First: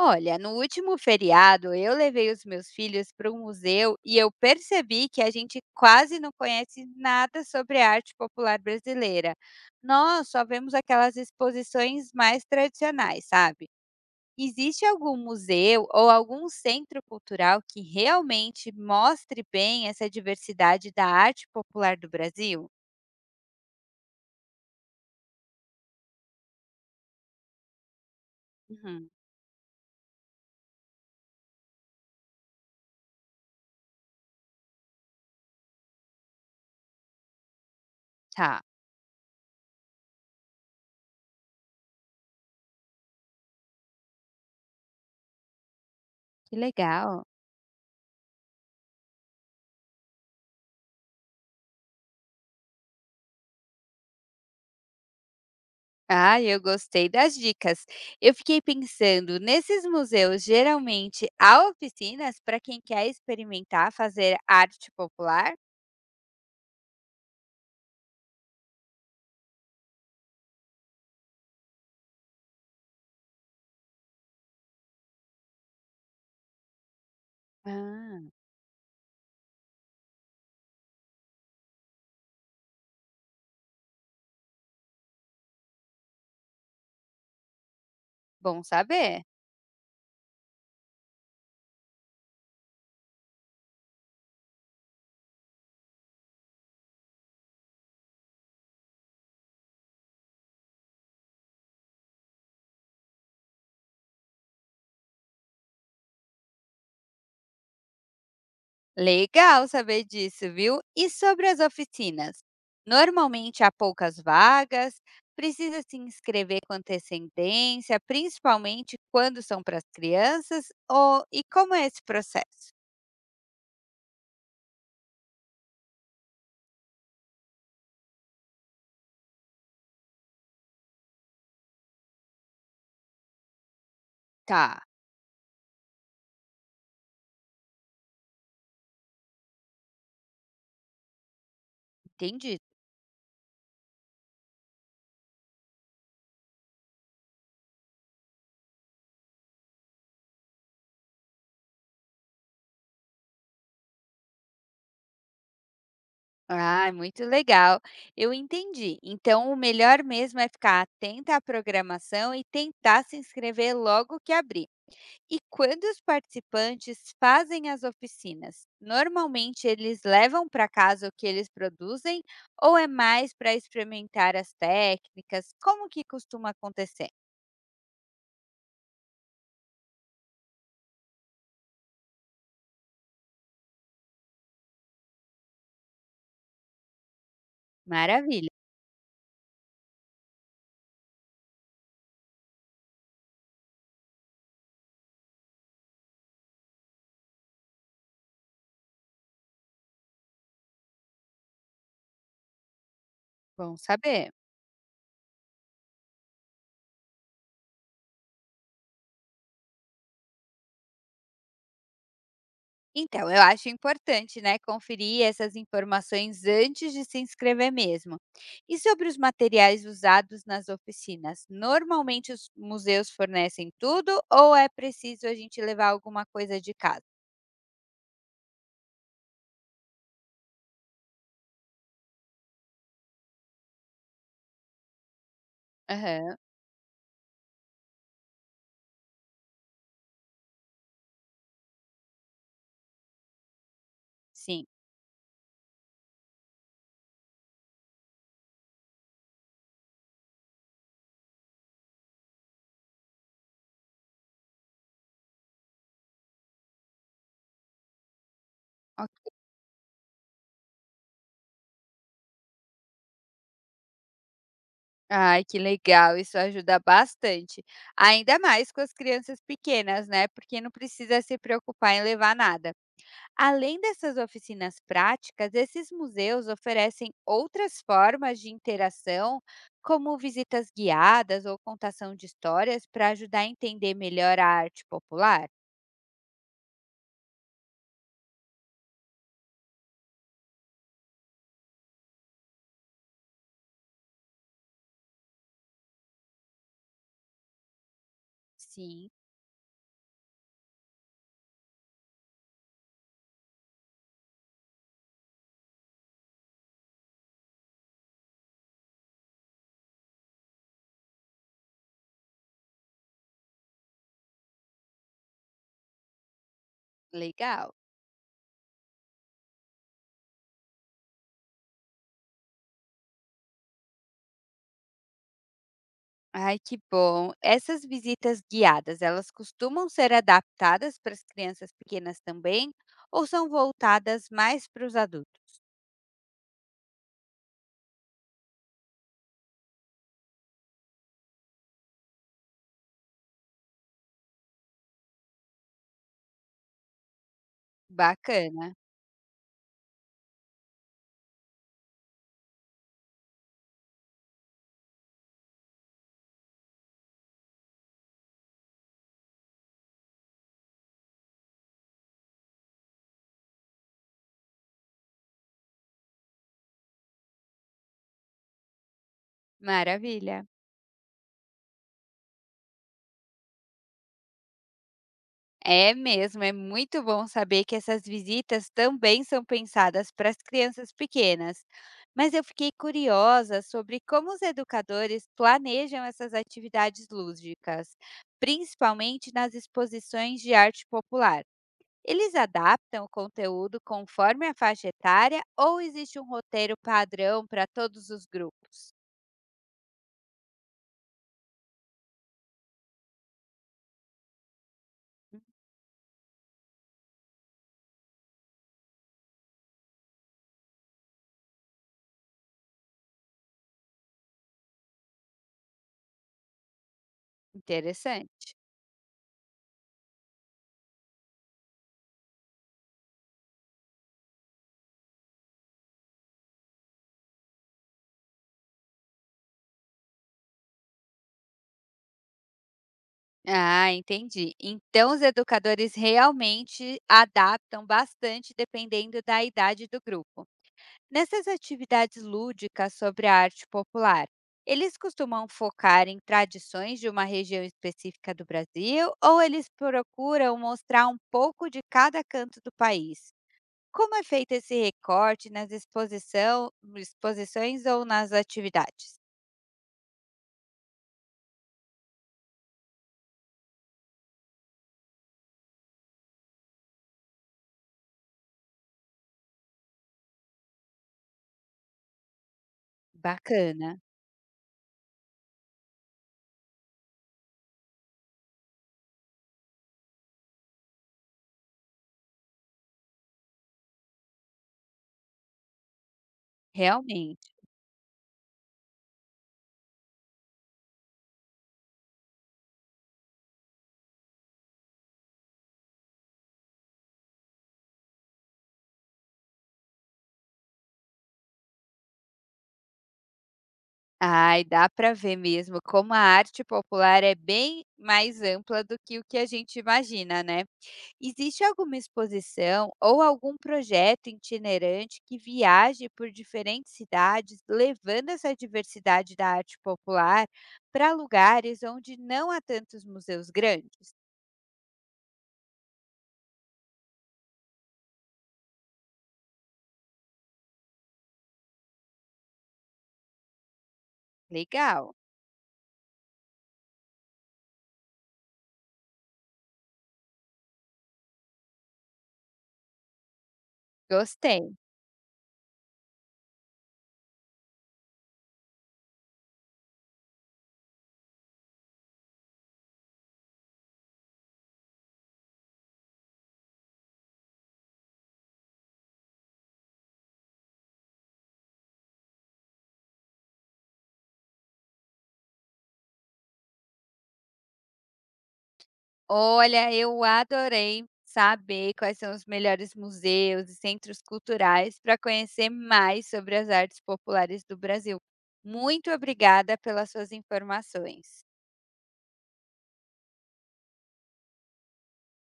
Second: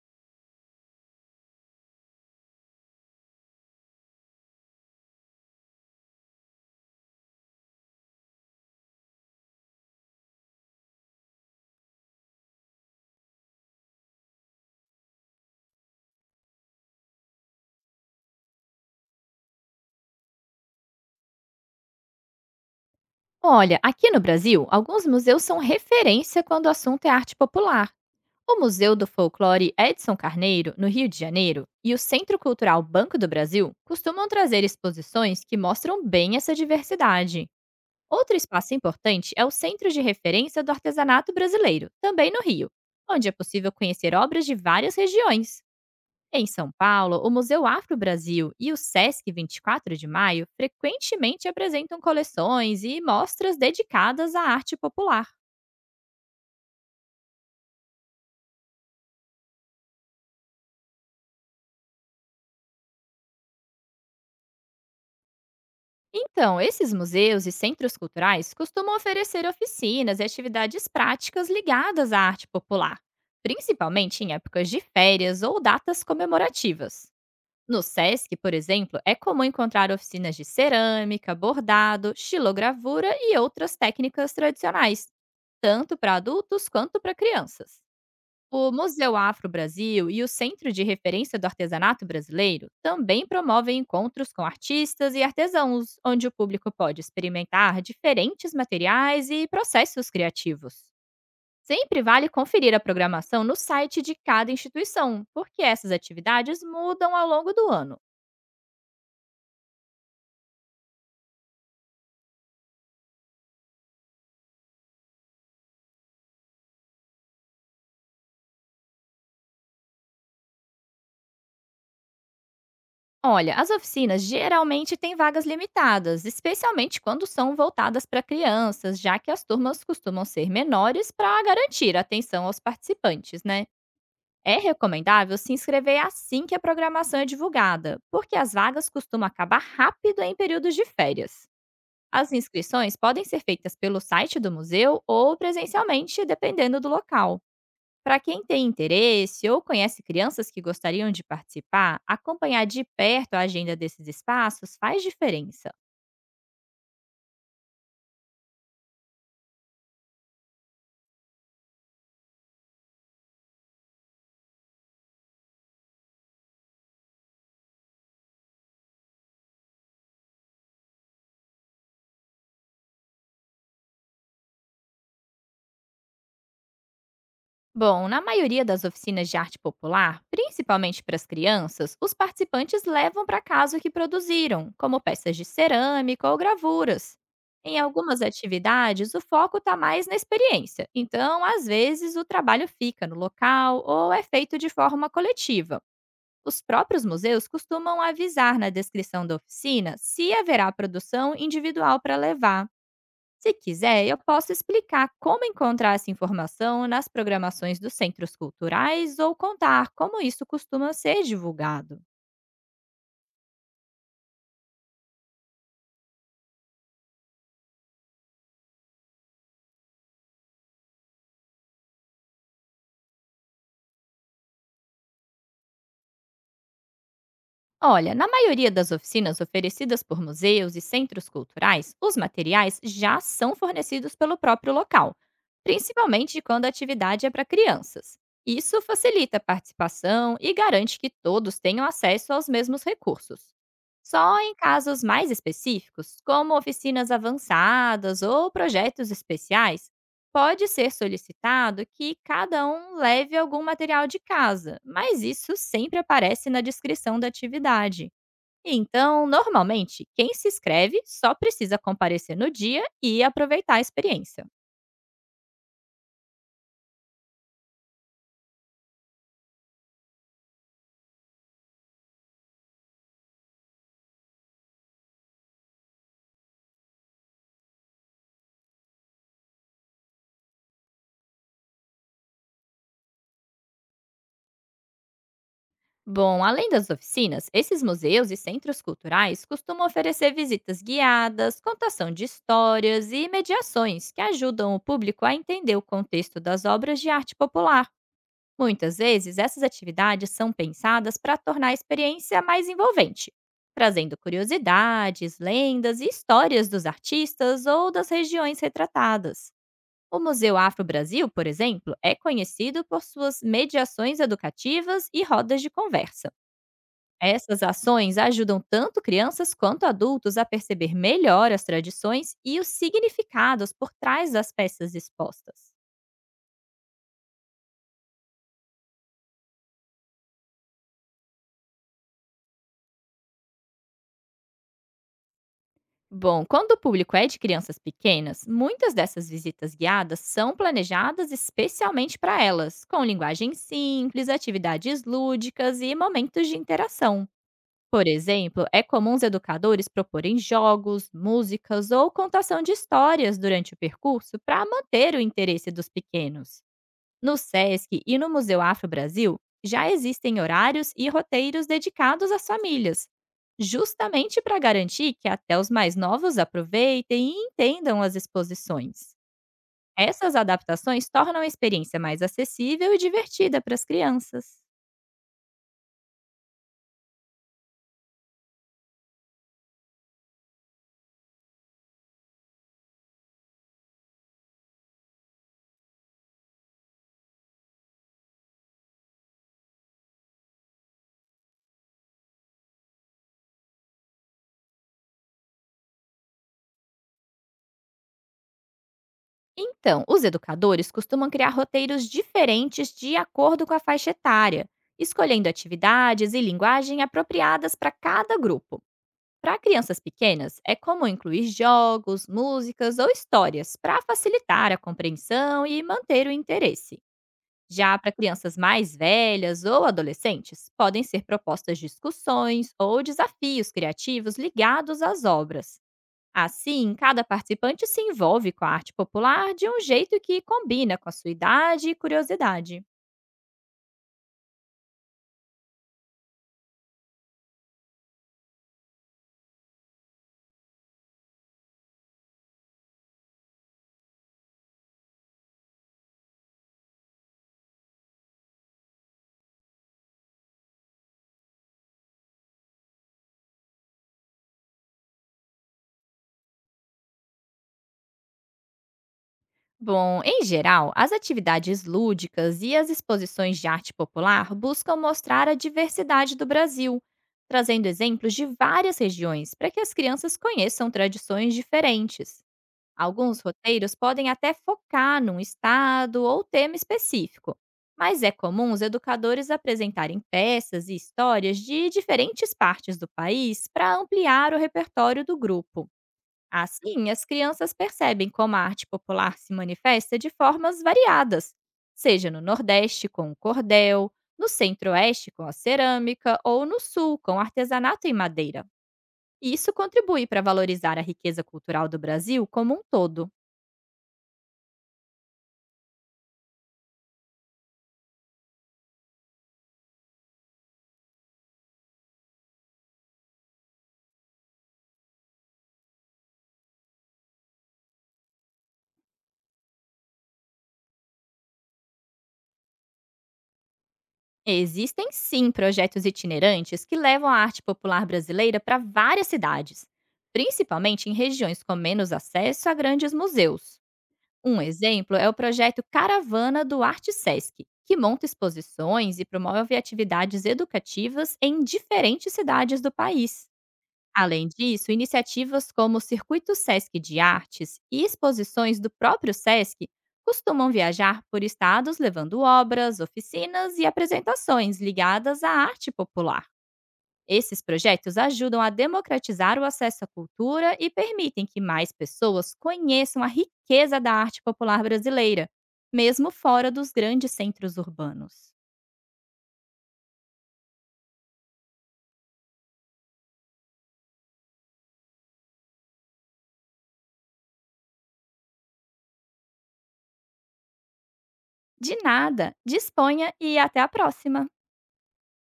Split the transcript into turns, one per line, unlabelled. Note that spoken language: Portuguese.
Olha, no último feriado eu levei os meus filhos para um museu e eu percebi que a gente quase não conhece nada sobre a arte popular brasileira. Nós só vemos aquelas exposições mais tradicionais, sabe? Existe algum museu ou algum centro cultural que realmente mostre bem essa diversidade da arte popular do Brasil?
Olha, aqui no Brasil, alguns museus são referência quando o assunto é arte popular. O Museu do
Uhum.
Folclore Edson Carneiro, no Rio de Janeiro, e o Centro Cultural Banco do Brasil costumam trazer exposições que mostram bem essa diversidade. Outro
Tá.
espaço importante é o Centro de Referência do Artesanato Brasileiro, também no Rio, onde é possível conhecer obras de várias regiões. Em
Que
São Paulo,
legal.
o Museu Afro Brasil e o SESC 24 de Maio frequentemente apresentam coleções e mostras dedicadas à arte popular.
Ah, eu gostei das dicas. Eu fiquei pensando, nesses museus, geralmente há oficinas para quem quer experimentar fazer arte popular?
Então, esses museus e centros culturais costumam oferecer oficinas e atividades práticas ligadas à arte popular, principalmente em épocas de férias ou datas comemorativas. No
Ah,
SESC, por exemplo, é comum encontrar oficinas de cerâmica, bordado, xilogravura e outras técnicas tradicionais, tanto para adultos quanto para crianças.
bom
O Museu
saber.
Afro Brasil e o Centro de Referência do Artesanato Brasileiro também promovem encontros com artistas e artesãos, onde o público pode experimentar diferentes materiais e processos criativos. Sempre vale conferir a programação no site de cada instituição, porque essas atividades mudam ao longo do ano.
Legal saber disso, viu? E sobre as oficinas? Normalmente há poucas vagas, precisa se inscrever com antecedência, principalmente quando são para as crianças, ou e como é esse processo?
Olha, as oficinas geralmente têm vagas limitadas, especialmente quando são voltadas para crianças, já que as turmas costumam ser menores para garantir atenção aos participantes, né? É
Tá,
recomendável se inscrever assim que a programação é divulgada, porque as vagas costumam acabar rápido em períodos de férias. As
entendi.
inscrições podem ser feitas pelo site do museu ou presencialmente, dependendo do local. Para quem tem interesse ou conhece crianças que gostariam de participar, acompanhar de perto a agenda desses espaços faz diferença.
Ah, muito legal. Eu entendi. Então, o melhor mesmo é ficar atenta à programação e tentar se inscrever logo que abrir. E quando os participantes fazem as oficinas, normalmente eles levam para casa o que eles produzem ou é mais para experimentar as técnicas? Como que costuma acontecer?
Bom, na maioria das oficinas de arte popular, principalmente para as crianças, os participantes levam para casa o que produziram, como peças de cerâmica ou gravuras. Em algumas
Maravilha,
atividades, o foco está mais na experiência, então, às vezes, o trabalho fica no local ou é feito de forma coletiva. Os próprios museus costumam avisar na descrição da oficina se haverá produção individual para levar. Se
bom
quiser, eu
saber.
posso explicar como encontrar essa informação nas programações dos centros culturais ou contar como isso costuma ser divulgado.
Então, eu acho importante, né, conferir essas informações antes de se inscrever mesmo. E sobre os materiais usados nas oficinas, normalmente os museus fornecem tudo ou é preciso a gente levar alguma coisa de casa?
Olha, na maioria das oficinas oferecidas por museus e centros culturais, os materiais já são fornecidos pelo próprio local,
Aham,
principalmente quando a atividade é para crianças. Isso facilita a participação e garante que todos tenham acesso aos mesmos recursos. Só em
sim.
casos mais específicos, como oficinas avançadas ou projetos especiais, pode ser solicitado que cada um leve algum material de casa, mas isso sempre aparece na descrição da atividade. Então,
Ok.
normalmente, quem se inscreve só precisa comparecer no dia e aproveitar a experiência.
Ai, que legal, isso ajuda bastante. Ainda mais com as crianças pequenas, né? Porque não precisa se preocupar em levar nada. Além dessas oficinas práticas, esses museus oferecem outras formas de interação, como visitas guiadas ou contação de histórias para ajudar a entender melhor a arte popular.
Bom, além das oficinas, esses museus e centros culturais costumam oferecer visitas guiadas, contação de histórias e mediações que ajudam o público a entender o contexto das obras de arte popular. Muitas
Sim.
vezes, essas atividades são pensadas para tornar a experiência mais envolvente, trazendo curiosidades, lendas e histórias dos artistas ou das regiões retratadas. O Museu Afro Brasil, por exemplo, é conhecido por suas mediações educativas e rodas de conversa. Essas
Legal.
ações ajudam tanto crianças quanto adultos a perceber melhor as tradições e os significados por trás das peças expostas.
Ai, que bom. Essas visitas guiadas, elas costumam ser adaptadas para as crianças pequenas também ou são voltadas mais para os adultos?
Bom, quando o público é de crianças pequenas, muitas dessas visitas guiadas são planejadas especialmente para elas, com linguagem simples, atividades lúdicas e momentos de interação. Por exemplo,
Bacana.
é comum os educadores proporem jogos, músicas ou contação de histórias durante o percurso para manter o interesse dos pequenos. No SESC e no Museu Afro Brasil já existem horários e roteiros dedicados às famílias, justamente para garantir que até os mais novos aproveitem e entendam as exposições. Essas
Maravilha.
adaptações tornam a experiência mais acessível e divertida para as crianças.
É mesmo, é muito bom saber que essas visitas também são pensadas para as crianças pequenas. Mas eu fiquei curiosa sobre como os educadores planejam essas atividades lúdicas, principalmente nas exposições de arte popular. Eles adaptam o conteúdo conforme a faixa etária ou existe um roteiro padrão para todos os grupos?
Então, os educadores costumam criar roteiros diferentes de acordo com a faixa etária, escolhendo atividades e linguagem apropriadas para cada grupo. Para crianças pequenas, é comum incluir jogos, músicas ou histórias para facilitar a compreensão e manter o interesse. Já para
Interessante.
crianças mais velhas ou adolescentes, podem ser propostas discussões ou desafios criativos ligados às obras. Assim, cada participante se envolve com a arte popular de um jeito que combina com a sua idade e curiosidade.
Ah, entendi. Então, os educadores realmente adaptam bastante dependendo da idade do grupo. Nessas atividades lúdicas sobre a arte popular, eles costumam focar em tradições de uma região específica do Brasil ou eles procuram mostrar um pouco de cada canto do país? Como é feito esse recorte exposições ou nas atividades?
Bom, em geral, as atividades lúdicas e as exposições de arte popular buscam mostrar a diversidade do Brasil, trazendo exemplos de várias regiões para que as crianças conheçam tradições diferentes. Alguns
Bacana,
roteiros podem até focar num estado ou tema específico, mas é comum os educadores apresentarem peças e histórias de diferentes partes do país para ampliar o repertório do grupo. Assim, as
realmente.
crianças percebem como a arte popular se manifesta de formas variadas, seja no Nordeste com o cordel, no Centro-Oeste com a cerâmica ou no Sul com artesanato em madeira. E isso contribui para valorizar a riqueza cultural do Brasil como um todo.
Ai, dá para ver mesmo como a arte popular é bem mais ampla do que o que a gente imagina, né? Existe alguma exposição ou algum projeto itinerante que viaje por diferentes cidades, levando essa diversidade da arte popular para lugares onde não há tantos museus grandes?
Existem sim projetos itinerantes que levam a arte popular brasileira para várias cidades, principalmente em regiões com menos acesso a grandes museus. Um
Legal,
exemplo é o projeto Caravana do Arte Sesc, que monta exposições e promove atividades educativas em diferentes cidades do país. Além
gostei.
disso, iniciativas como o Circuito Sesc de Artes e exposições do próprio Sesc costumam viajar por estados levando obras, oficinas e apresentações ligadas à arte popular. Esses projetos ajudam a democratizar o acesso à cultura e permitem que mais pessoas conheçam a riqueza da arte popular brasileira, mesmo fora dos grandes centros urbanos.
Olha, eu adorei saber quais são os melhores museus e centros culturais para conhecer mais sobre as artes populares do Brasil. Muito obrigada pelas suas informações.
De nada, disponha e até a próxima!